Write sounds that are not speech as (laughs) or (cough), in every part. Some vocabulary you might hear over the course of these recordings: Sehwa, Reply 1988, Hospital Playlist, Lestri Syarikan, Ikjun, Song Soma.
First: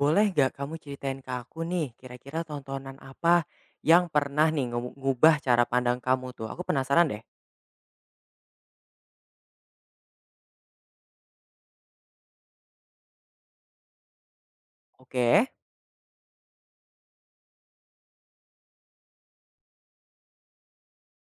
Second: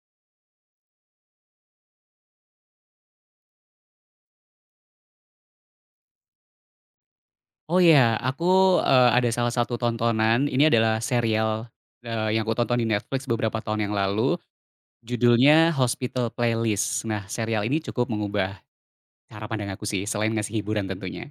Boleh nggak kamu ceritain ke aku nih, kira-kira tontonan apa yang pernah nih ngubah cara pandang kamu tuh? Aku penasaran deh. Oh ya, aku, ada salah satu tontonan, ini adalah serial, yang aku tonton di Netflix beberapa tahun yang lalu, Oke. judulnya Hospital Playlist. Nah, serial ini cukup mengubah cara pandang aku sih, selain ngasih hiburan tentunya.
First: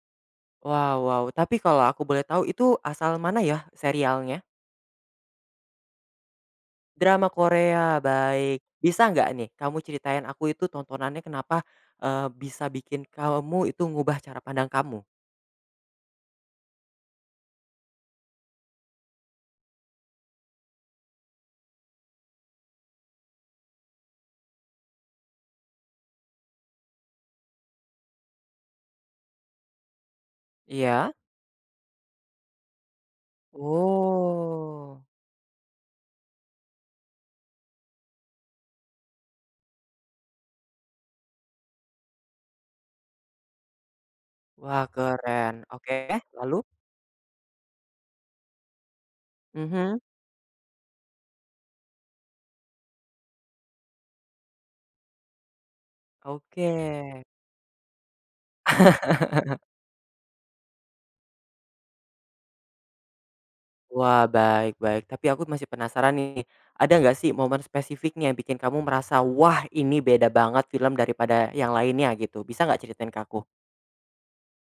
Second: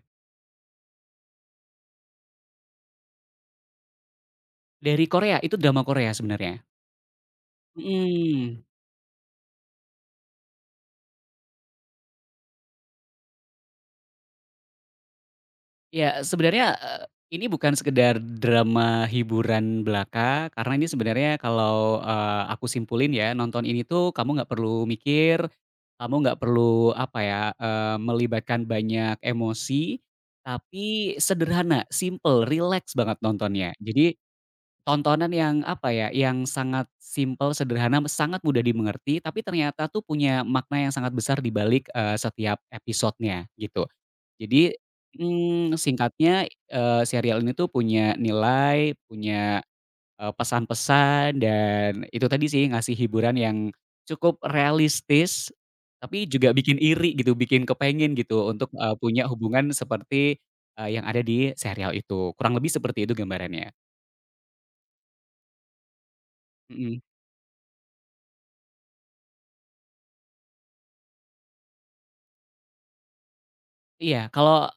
Wow, wow. Tapi kalau aku boleh tahu itu asal mana ya serialnya? Dari Korea, itu drama Korea sebenarnya. Drama Korea, baik. Mhm. Bisa nggak nih kamu ceritain aku itu tontonannya kenapa eh, bisa bikin kamu itu ngubah cara pandang kamu? Ya, sebenarnya, ini bukan sekedar drama hiburan belaka, karena ini sebenarnya kalau, aku simpulin ya, nonton ini tuh kamu nggak perlu mikir, kamu nggak perlu apa ya, melibatkan banyak emosi, Iya. tapi sederhana, simple, relax banget nontonnya. Jadi Oh. tontonan yang apa ya, yang sangat simple, sederhana, sangat mudah dimengerti, tapi ternyata tuh punya makna yang sangat besar di balik, setiap episodenya, gitu. Jadi, Wah, keren. Oke, singkatnya, lalu? Serial ini tuh punya nilai, punya, Mhm. Pesan-pesan dan itu tadi sih ngasih hiburan yang cukup realistis, tapi juga Oke. bikin iri gitu, bikin kepengen gitu untuk, punya (laughs) hubungan seperti, yang ada di serial itu, kurang lebih seperti itu gambarannya, Wah, baik, baik. Tapi aku masih penasaran nih, ada mhm. nggak sih momen spesifiknya yang bikin kamu merasa, "Wah, ini beda banget film daripada yang lainnya," gitu? Bisa nggak ceritain ke aku? Iya, kalau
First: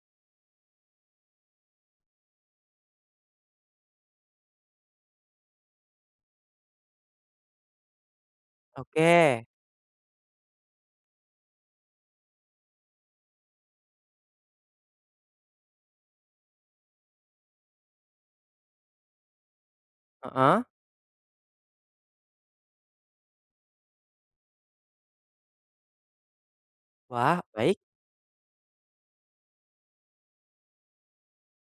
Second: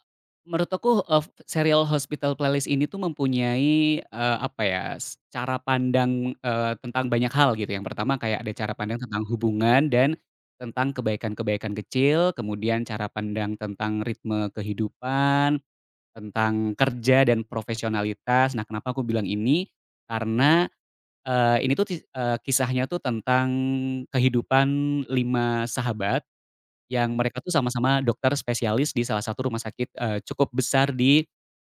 menurut aku, serial Hospital Playlist ini tuh mempunyai, apa ya, cara pandang, tentang banyak hal gitu. Yang pertama kayak ada cara pandang tentang Oke, hubungan dan tentang kebaikan-kebaikan kecil, kemudian cara pandang tentang ritme kehidupan, tentang kerja dan profesionalitas. Nah, kenapa aku bilang ini, heeh. karena, ini tuh kisahnya tuh tentang kehidupan 5 sahabat yang mereka Wah, tuh baik. sama-sama dokter spesialis di salah satu rumah sakit, cukup besar di,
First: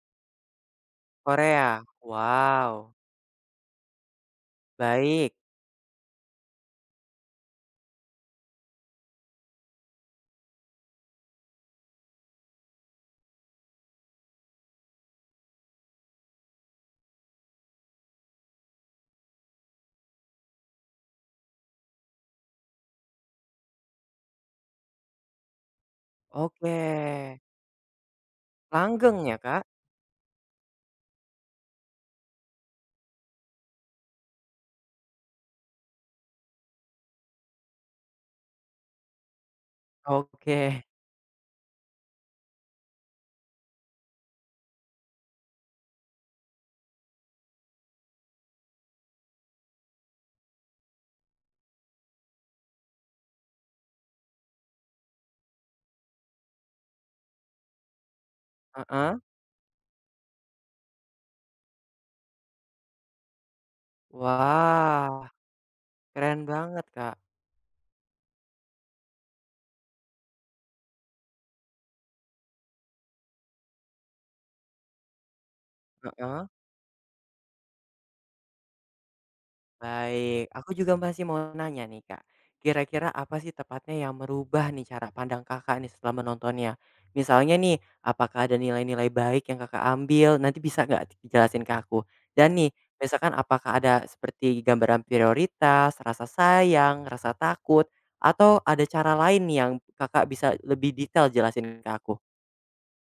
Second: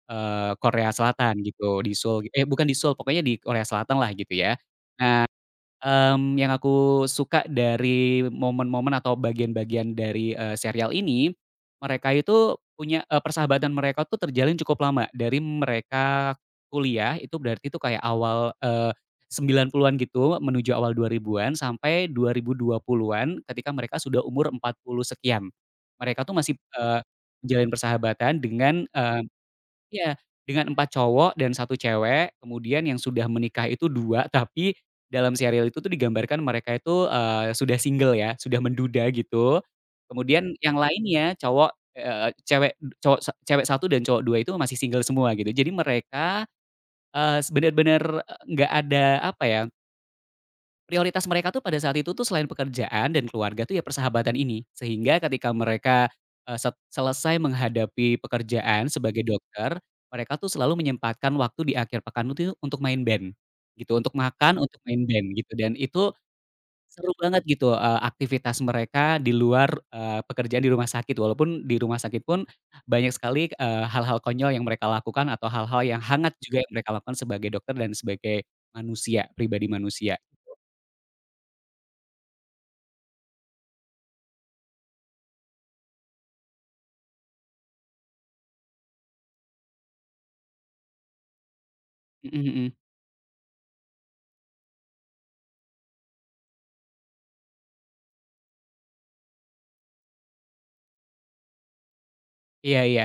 Korea Selatan gitu, Korea? di Seoul, eh bukan di Seoul, Wow, pokoknya di Korea Selatan lah gitu ya. Nah. baik. Yang aku suka dari momen-momen atau bagian-bagian dari, serial ini, mereka itu punya, persahabatan mereka tuh terjalin cukup lama. Dari mereka kuliah itu berarti itu kayak awal, eh, sembilan puluhan an gitu menuju awal 2000-an sampai 2020-an ketika mereka sudah umur 40 sekian. Mereka tuh masih, Oke. Menjalin persahabatan dengan, Langgeng ya, Kak? iya, dengan 4 cowok dan satu cewek, kemudian yang sudah menikah itu 2, (laughs) tapi dalam serial itu tuh digambarkan mereka itu, sudah single ya, sudah menduda gitu. Kemudian Oke, yang lainnya cowok, cewek cowok cewek satu dan cowok 2 itu masih single semua gitu. Jadi mereka, eee, s bener-bener, nggak ada apa ya. Prioritas mereka tuh pada saat itu tuh selain pekerjaan dan keluarga tuh ya persahabatan ini. Sehingga ketika mereka, eee, set selesai menghadapi pekerjaan heeh. sebagai dokter, mereka tuh selalu menyempatkan waktu di akhir pekan itu untuk main band, gitu. Untuk makan, untuk main Wah, band gitu dan itu keren banget, seru Kak. banget gitu, aktivitas mereka di luar, pekerjaan di rumah sakit. Walaupun di rumah sakit pun banyak sekali, hal-hal konyol yang mereka lakukan atau hal-hal yang hangat Heeh. juga yang mereka lakukan sebagai dokter dan sebagai manusia, pribadi manusia. Baik, aku juga masih mau nanya nih, Kak, kira-kira apa sih tepatnya yang merubah nih cara pandang Kakak nih setelah menontonnya? Misalnya nih, apakah ada nilai-nilai baik yang Kakak ambil? Nanti bisa nggak dijelasin ke aku? Mhm Dan nih, mhm. misalkan apakah ada seperti gambaran prioritas, rasa sayang, rasa takut, atau ada cara lain yang Kakak bisa lebih detail jelasin ke aku? Iya iya.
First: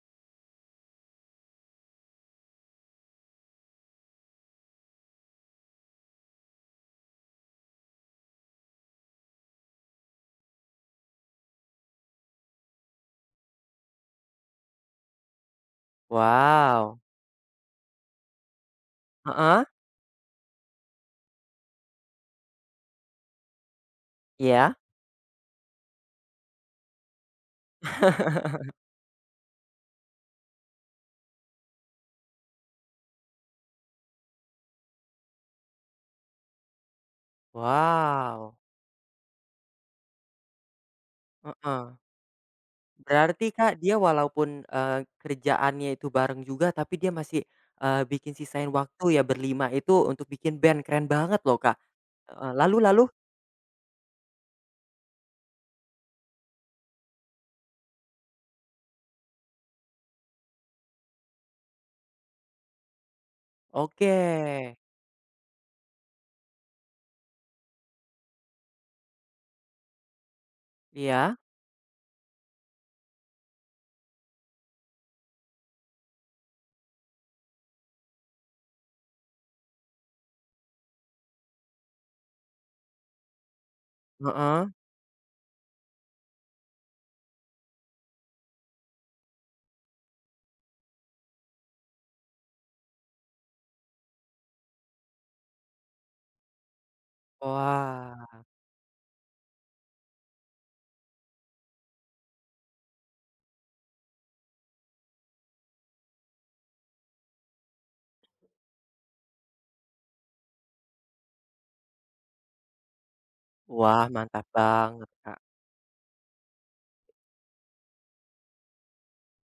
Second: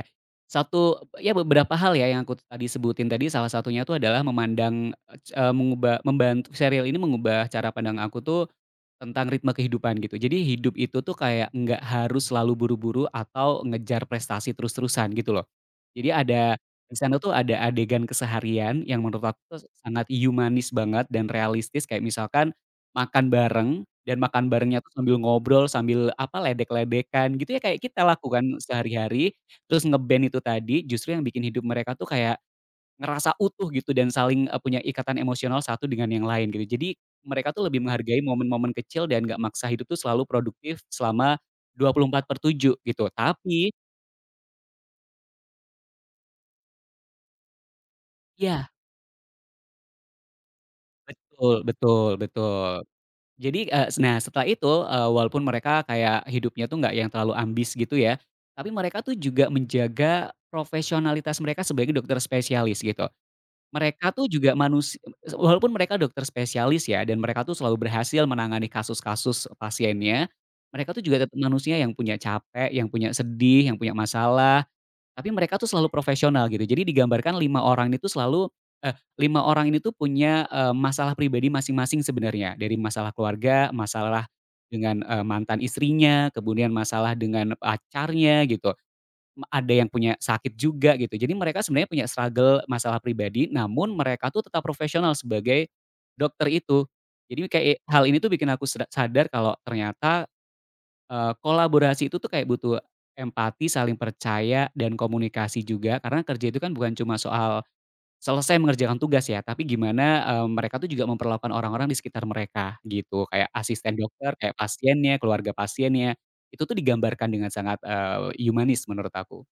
Satu ya beberapa hal ya yang aku tadi sebutin tadi salah satunya tuh adalah memandang, eee, mengubah membantu serial ini mengubah cara pandang aku tuh tentang ritme kehidupan gitu. Jadi hidup itu tuh kayak nggak harus selalu buru-buru atau ngejar prestasi terus-terusan gitu loh. Jadi ada di Wow, sana tuh ada adegan keseharian yang menurut aku tuh heeh, sangat humanis banget dan realistis kayak misalkan makan bareng dan makan iya? barengnya tuh sambil ngobrol, sambil apa, ledek-ledekan gitu ya kayak kita lakukan (laughs) sehari-hari, terus nge itu tadi justru yang bikin hidup mereka tuh kayak ngerasa utuh gitu dan saling, punya ikatan emosional satu dengan yang lain gitu. Jadi mereka tuh lebih menghargai Wow, momen-momen kecil dan nggak maksa hidup tuh selalu produktif selama heeh. 24/7 gitu. Berarti Tapi Kak, dia walaupun, kerjaannya itu bareng juga, tapi dia masih, bikin sisain ya, waktu ya berlima itu untuk bikin band, keren banget loh, betul Kak. betul Heeh, betul. lalu, lalu? Jadi, eee, s nah setelah itu, walaupun mereka kayak hidupnya tuh nggak yang terlalu ambis gitu ya, tapi mereka tuh juga menjaga profesionalitas mereka sebagai dokter spesialis gitu. Oke. Mereka tuh juga manusia, walaupun mereka dokter spesialis ya dan mereka tuh selalu berhasil menangani kasus-kasus pasiennya, mereka tuh juga Iya? tetap manusia yang punya capek, yang punya sedih, yang punya masalah, tapi mereka tuh selalu profesional gitu. Jadi digambarkan 5 orang itu selalu eh, 5 orang ini tuh punya, masalah pribadi masing-masing sebenarnya. Dari masalah keluarga, masalah Heeh. dengan, mantan istrinya, kemudian masalah dengan pacarnya gitu ada yang punya sakit juga gitu. Jadi mereka sebenarnya punya struggle masalah pribadi, namun mereka tuh tetap profesional sebagai dokter itu. Jadi kayak hal ini tuh Wah. bikin aku sadar kalau ternyata, kolaborasi itu tuh kayak butuh empati, saling percaya, dan komunikasi juga. Karena kerja itu kan bukan cuma soal selesai mengerjakan tugas ya, tapi gimana, mereka tuh juga memperlakukan orang-orang di sekitar mereka gitu. Kayak asisten Wah, dokter, mantap kayak banget, pasiennya, Kak. keluarga pasiennya, itu tuh digambarkan dengan sangat, humanis menurut aku.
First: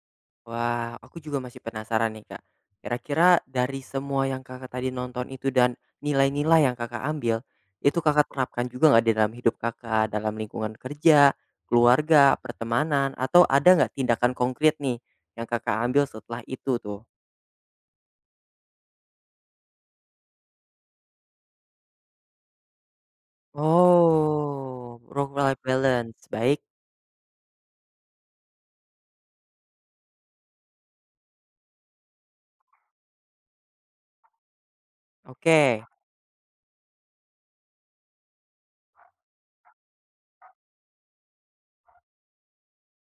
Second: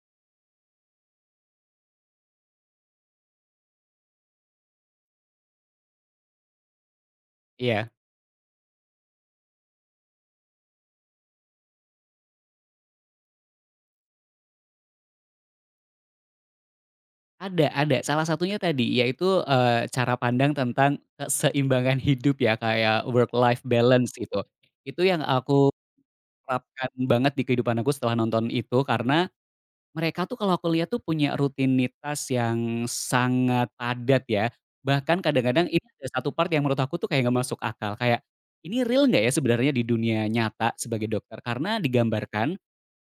Wah, aku juga masih penasaran nih, Kak. Kira-kira dari semua yang Kakak tadi nonton itu dan nilai-nilai yang Kakak ambil, Iya. itu Kakak terapkan juga nggak di dalam hidup Kakak, dalam lingkungan kerja, keluarga, pertemanan, atau ada nggak tindakan konkret nih yang Kakak ambil setelah itu tuh? Ada, salah satunya tadi yaitu, cara pandang tentang keseimbangan hidup ya, kayak work life balance gitu. Oh, Itu yang work life aku balance, baik, terapkan banget di kehidupan aku setelah nonton itu, karena mereka tuh kalau aku lihat tuh punya rutinitas yang sangat padat ya, bahkan kadang-kadang ini oke. ada satu part yang menurut aku tuh kayak nggak masuk akal, kayak, "Ini real nggak ya sebenarnya di dunia nyata sebagai dokter?" Karena digambarkan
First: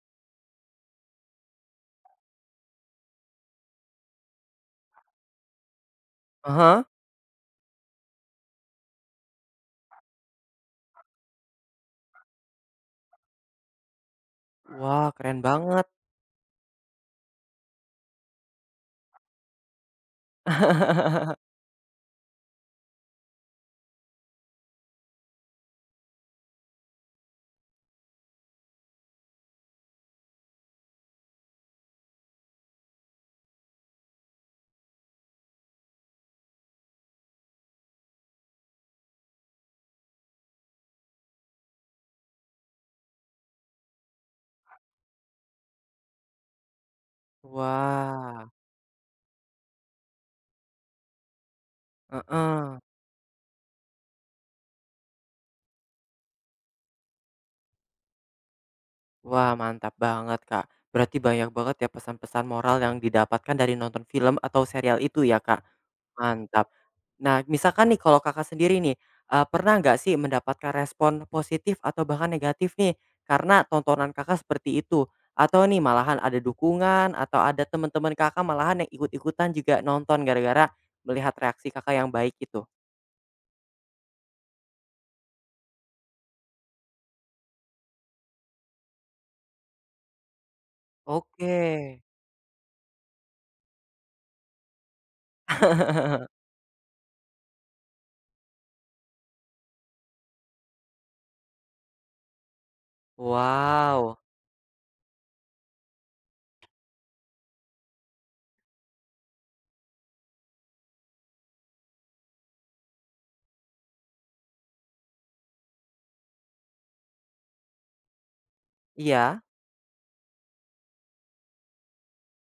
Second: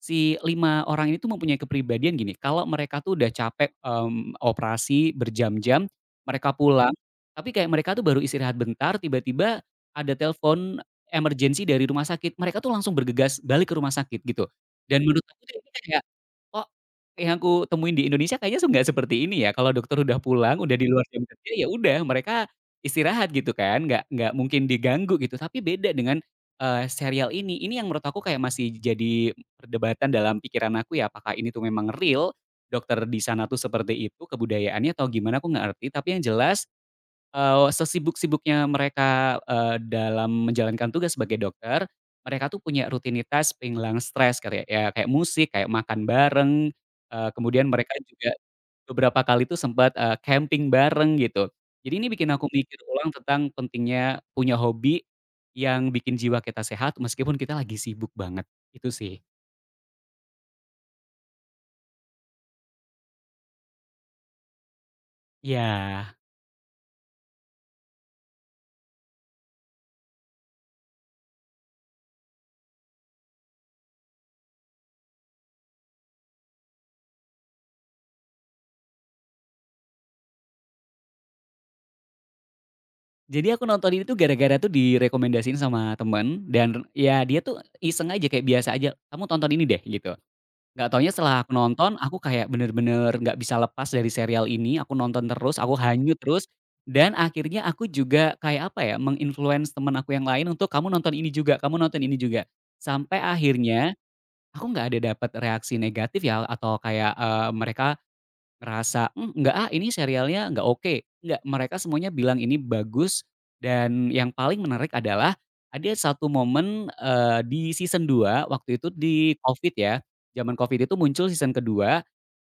si 5 orang ini tuh mempunyai kepribadian gini, kalau mereka tuh udah capek, operasi berjam-jam, mereka Ah. pulang, mhm, tapi kayak mereka tuh baru istirahat bentar, tiba-tiba ada telepon emergency dari rumah sakit, mereka tuh langsung bergegas balik ke rumah sakit gitu. Dan Wah, menurut keren aku tuh ini banget. kayak kok yang aku temuin di Indonesia kayaknya nggak seperti ini ya, kalau dokter udah pulang, udah di luar jam kerja, (laughs) ya udah mereka istirahat gitu kan, nggak mungkin diganggu gitu. Tapi beda dengan, serial ini. Ini yang menurut aku kayak masih jadi perdebatan dalam pikiran aku ya, apakah ini tuh memang real dokter di sana tuh seperti itu kebudayaannya atau gimana aku nggak ngerti, tapi yang jelas sesibuk-sibuknya mereka, dalam menjalankan tugas sebagai dokter, mereka tuh punya rutinitas penghilang stres kayak ya, ya kayak musik, kayak makan bareng, kemudian mereka juga Wah, beberapa kali tuh sempat, camping bareng gitu. Jadi ini bikin aku heeh. mikir ulang tentang pentingnya punya hobi yang bikin jiwa kita sehat meskipun kita lagi sibuk banget, itu sih. Wah, mantap banget, Kak. Berarti banyak banget ya pesan-pesan moral yang didapatkan dari nonton film atau serial itu ya, Kak? Ya, Mantap. Nah, misalkan nih kalau Kakak sendiri nih, pernah nggak sih mendapatkan respon positif atau bahkan negatif nih karena tontonan Kakak seperti itu? Atau nih malahan ada dukungan atau ada teman-teman Kakak malahan yang ikut-ikutan juga nonton gara-gara melihat reaksi Kakak yang baik itu? jadi aku nonton ini tuh gara-gara tuh direkomendasiin sama temen dan ya dia tuh iseng aja kayak biasa aja, "Kamu tonton ini deh," gitu. Nggak taunya setelah aku Oke. nonton, aku kayak bener-bener nggak bisa lepas dari serial ini, aku nonton terus, aku hanyut (laughs) terus, dan akhirnya aku juga kayak apa ya, meng-influence temen aku yang lain untuk, "Kamu nonton ini juga kamu nonton ini juga." Sampai akhirnya, Wow, aku nggak ada dapat reaksi negatif ya, atau kayak, mereka ngerasa, "Mmm, enggak ah, ini serialnya nggak oke." Nggak, mereka semuanya bilang ini bagus dan yang paling menarik adalah ada satu momen, di season 2 waktu itu di iya? Covid ya, zaman Covid itu muncul season kedua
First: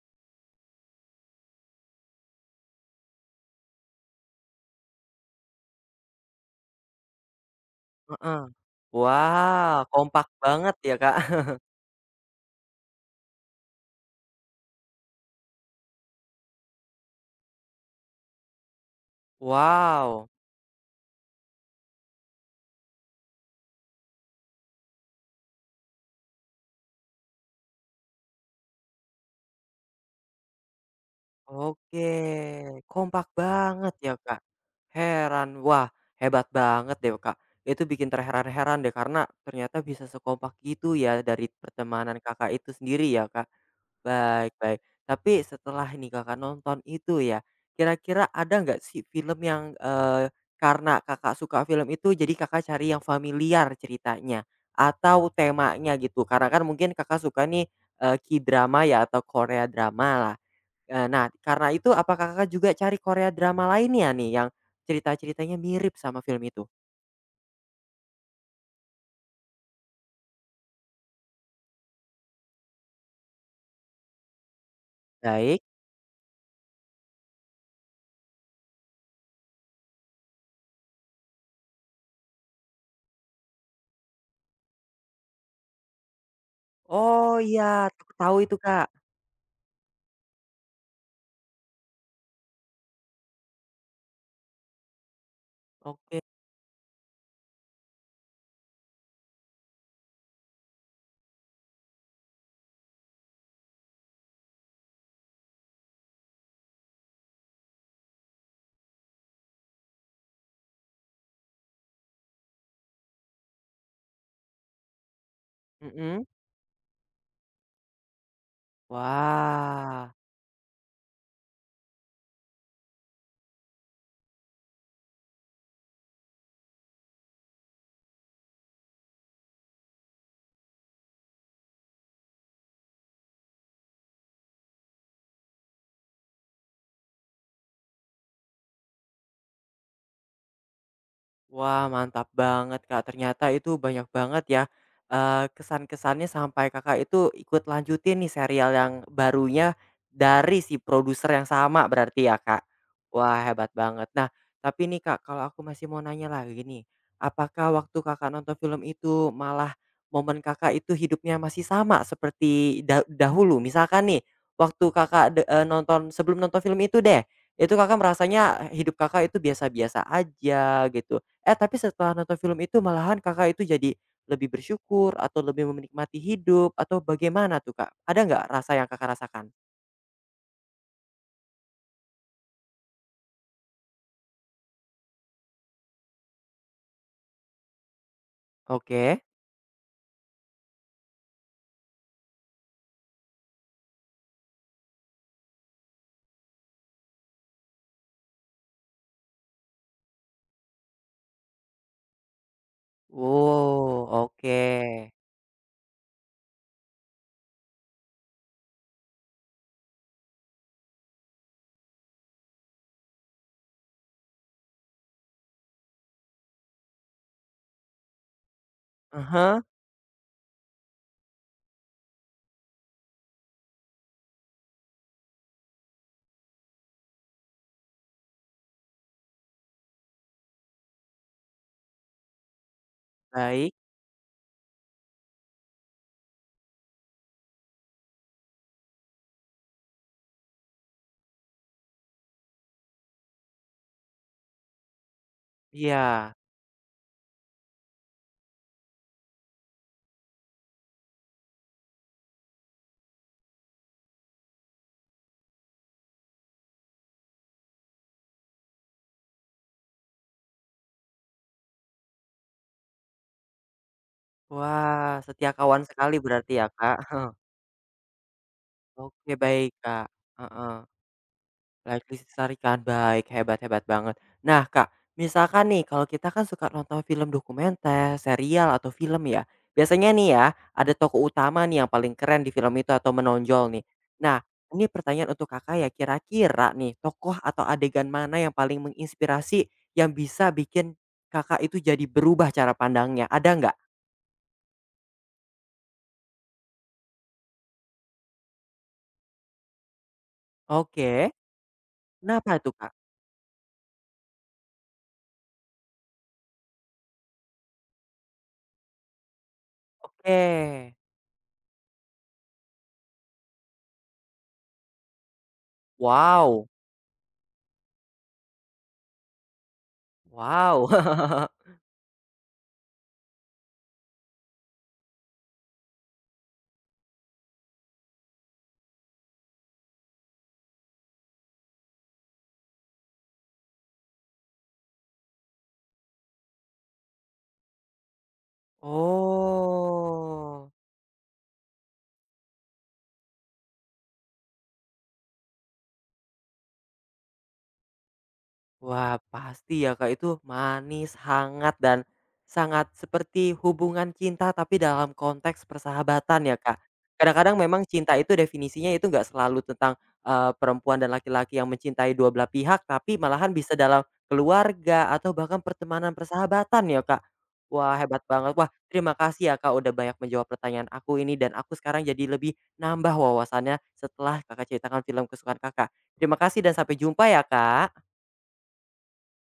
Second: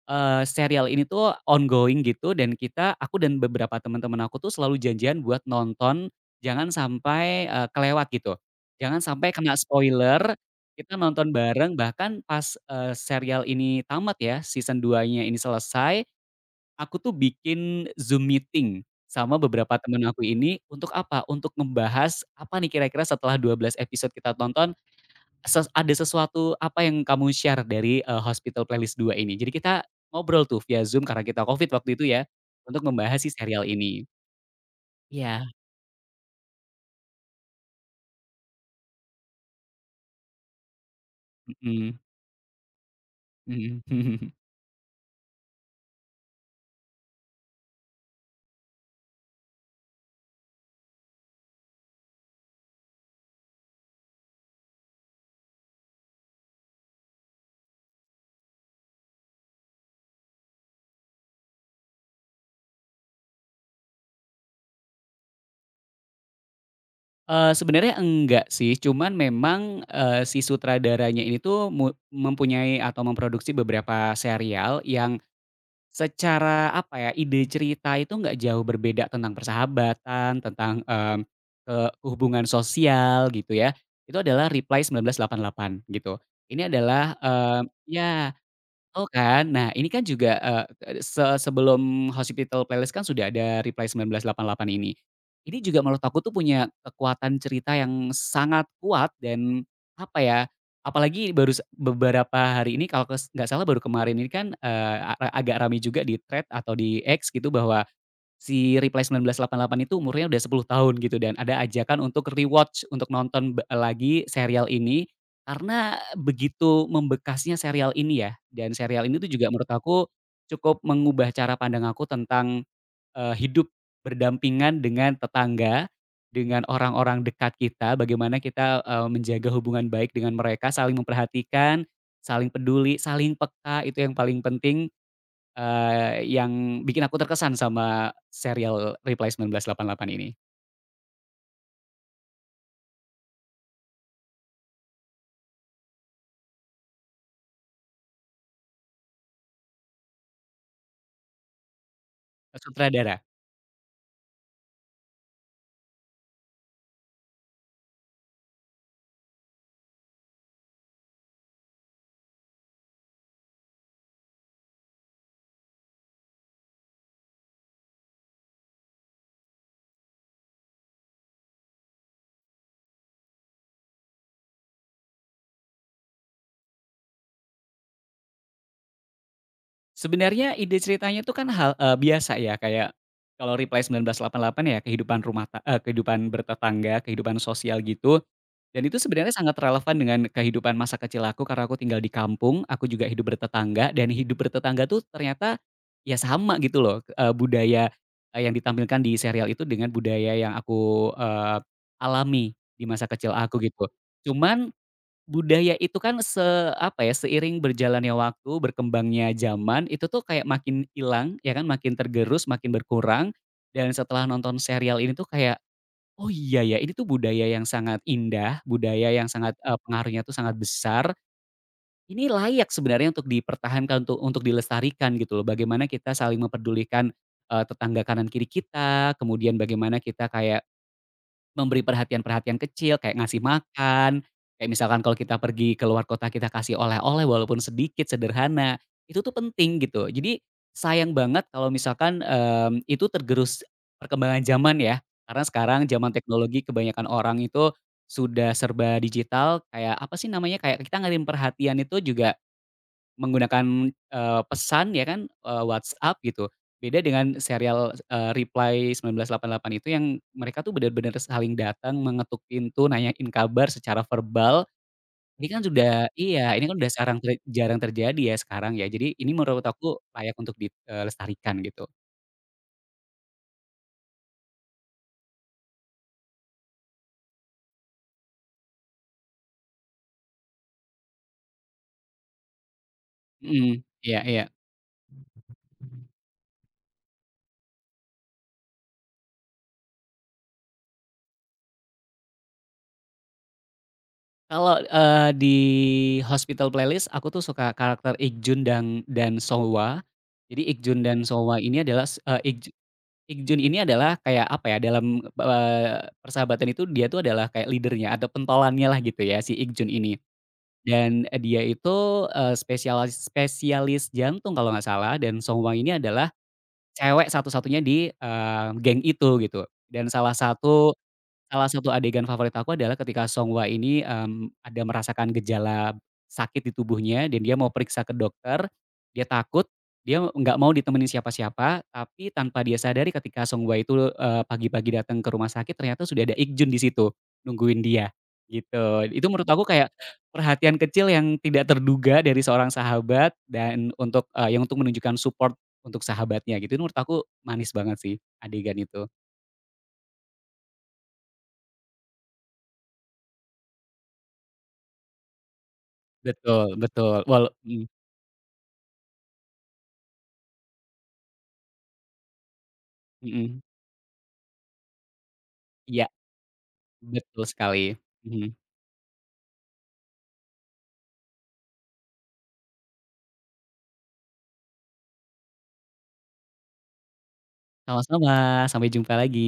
2 serial ini tuh ongoing gitu dan aku dan beberapa teman-teman aku tuh selalu janjian buat nonton, jangan sampai, kelewat gitu. Heeh. Jangan sampai kena Wah, kompak spoiler, banget kita ya, Kak. nonton (laughs) bareng bahkan pas, serial ini tamat ya, season duanya ini selesai. Aku tuh bikin Zoom meeting sama beberapa temen aku Wow, ini, untuk apa? Untuk ngebahas, apa nih kira-kira setelah 12 episode kita tonton, ada sesuatu apa yang kamu share dari, Hospital Playlist 2 ini. Jadi kita ngobrol tuh via Zoom karena kita Covid waktu itu oke. ya, untuk membahas Kompak si serial banget ini. ya, Kak. Iya, Heran. Wah, hebat banget deh, Kak. Itu bikin terheran-heran deh karena ternyata bisa sekompak itu ya dari mhm, pertemanan Kakak itu sendiri ya, Kak. mhm. Baik, baik. Tapi setelah ini Kakak nonton itu ya, kira-kira ada nggak sih film yang, karena Kakak suka film itu jadi Kakak cari yang familiar ceritanya atau temanya gitu? Karena kan mungkin Kakak suka nih, K-drama ya atau Korea drama lah. Nah, karena itu apakah Kakak juga cari Korea drama lainnya nih yang cerita-ceritanya mirip sama film itu? (laughs) Sebenarnya enggak sih, cuman memang, si sutradaranya ini tuh mempunyai atau memproduksi beberapa serial yang Baik. secara apa ya, ide cerita itu nggak jauh berbeda tentang persahabatan, tentang, hubungan sosial gitu ya, itu adalah Reply 1988 gitu. Ini adalah, oke. Oh iya, aku ya. tahu itu, Kak. Oh kan? Nah ini kan juga, eee, se sebelum Hospital Playlist kan sudah ada Reply 1988 ini. Ini juga menurut aku Oke. tuh punya kekuatan cerita yang sangat kuat dan apa ya, apalagi baru beberapa hari ini kalau nggak salah baru kemarin ini kan, eee, a agak ramai juga di thread atau di X gitu bahwa si Reply 1988 itu umurnya udah 10 tahun gitu dan ada ajakan untuk rewatch, untuk nonton lagi serial ini, karena Mhm. begitu membekasnya serial ini ya, dan serial ini tuh juga menurut aku Wah. cukup mengubah cara pandang aku tentang, hidup berdampingan dengan tetangga, dengan orang-orang dekat kita, bagaimana kita, menjaga hubungan baik dengan mereka, saling memperhatikan, saling peduli, saling peka, itu yang paling penting. Yang bikin aku terkesan sama serial Reply 1988 ini, Wah, mantap banget, Kak. Ternyata itu banyak banget ya, kesan-kesannya sampai Kakak itu ikut lanjutin nih serial yang barunya dari si produser yang sama berarti ya, eh, Kak? sutradara. Wah, hebat banget. Nah, tapi nih, Kak, kalau aku masih mau nanya lagi nih, apakah waktu Kakak nonton film itu malah momen Kakak itu hidupnya masih sama seperti dahulu? Misalkan nih, waktu Kakak nonton sebelum nonton film itu deh, itu Kakak merasanya hidup Kakak itu biasa-biasa aja gitu. Eh, tapi setelah nonton film itu malahan Kakak itu jadi lebih bersyukur atau lebih menikmati hidup atau bagaimana tuh, Kak? Ada nggak rasa yang Kakak rasakan? Sebenarnya ide ceritanya itu kan hal biasa ya kayak kalau Reply 1988 ya kehidupan kehidupan bertetangga, kehidupan sosial gitu. Dan itu Oke. sebenarnya sangat relevan dengan kehidupan masa kecil aku karena aku tinggal di kampung, aku juga hidup bertetangga dan hidup bertetangga tuh ternyata ya sama gitu loh, budaya, yang ditampilkan di serial itu dengan budaya yang aku, alami di masa kecil aku gitu. Wow, oke. Cuman budaya itu kan apa ya, seiring berjalannya waktu, berkembangnya zaman, itu tuh kayak makin hilang ya kan, makin tergerus, makin berkurang dan setelah nonton serial ini tuh kayak oh iya ya, ini tuh budaya yang sangat indah, budaya Ah yang sangat, hah, pengaruhnya tuh sangat besar. Ini layak sebenarnya untuk dipertahankan, untuk dilestarikan gitu loh. Bagaimana kita saling memperdulikan, tetangga kanan kiri kita, kemudian bagaimana kita kayak memberi perhatian-perhatian kecil kayak ngasih baik. makan, kayak misalkan kalau kita pergi ke luar kota kita kasih oleh-oleh walaupun sedikit, sederhana, itu tuh penting gitu. Jadi sayang banget kalau misalkan, itu tergerus perkembangan zaman ya, karena sekarang zaman Iya. teknologi kebanyakan orang itu sudah serba digital, kayak apa sih namanya, kayak kita ngirim perhatian itu juga menggunakan, pesan ya kan, WhatsApp gitu. Beda dengan serial, Reply 1988 itu yang mereka tuh benar-benar saling datang, mengetuk pintu, nanyain kabar secara verbal. Wah, Ini setia kan kawan sudah sekali berarti iya, ini ya, kan udah Kak? sarang (laughs) ter jarang terjadi ya sekarang ya. Jadi Oke, ini menurut baik, aku Kak. layak untuk Heeh. dilestarikan gitu. Lestri Syarikan, baik, hebat, hebat banget. Nah, Kak, misalkan nih kalau kita kan suka nonton film dokumenter, serial, atau film ya. Biasanya nih ya, ada tokoh utama nih yang paling keren di film itu atau menonjol Mhm, nih. iya iya. Nah, ini pertanyaan untuk Kakak ya, kira-kira nih tokoh atau adegan mana yang paling menginspirasi, yang bisa bikin Kakak itu jadi berubah cara pandangnya, ada nggak? Kalau, di Hospital Playlist aku tuh suka karakter Ikjun dan Sehwa. Jadi Ikjun Oke, dan Sehwa ini adalah. kenapa tuh, Kak? Iqjun ini adalah kayak apa ya, dalam, persahabatan itu dia tuh adalah kayak leader-nya atau pentolannya lah gitu ya si Iqjun ini. Oke, Dan, dia itu, eee, spesialis spesialis jantung kalau nggak salah dan Song Soma ini adalah wow, cewek satu-satunya di, geng itu gitu. Dan wow. salah (laughs) satu adegan favorit aku adalah ketika Songwa ini, mmm, ada merasakan gejala sakit di tubuhnya dan dia mau periksa ke dokter, dia takut, dia nggak mau ditemenin siapa-siapa, tapi tanpa dia sadari ketika Songwa itu, pagi-pagi datang ke rumah sakit ternyata sudah ada Ikjun di situ, nungguin dia, gitu. Itu menurut aku kayak Oh. perhatian kecil yang tidak terduga dari seorang sahabat dan yang untuk menunjukkan support untuk sahabatnya gitu, itu menurut aku manis banget sih adegan itu. Wah, pasti ya, Kak, itu manis, hangat, dan sangat seperti hubungan cinta tapi dalam konteks persahabatan ya, Betul Kak. betul, Kadang-kadang mhm. memang cinta itu definisinya itu nggak selalu tentang, perempuan dan laki-laki yang mencintai dua belah pihak, tapi malahan Mhm, bisa dalam keluarga atau bahkan iya, pertemanan, persahabatan ya, Kak. betul sekali, Wah, hebat mhm, banget. Wah, terima kasih ya, Kak, udah banyak menjawab pertanyaan aku ini dan aku sekarang jadi lebih nambah wawasannya setelah Kakak ceritakan film kesukaan Kakak. Terima kasih dan sampai jumpa ya, Kak. sama-sama, sampai jumpa lagi.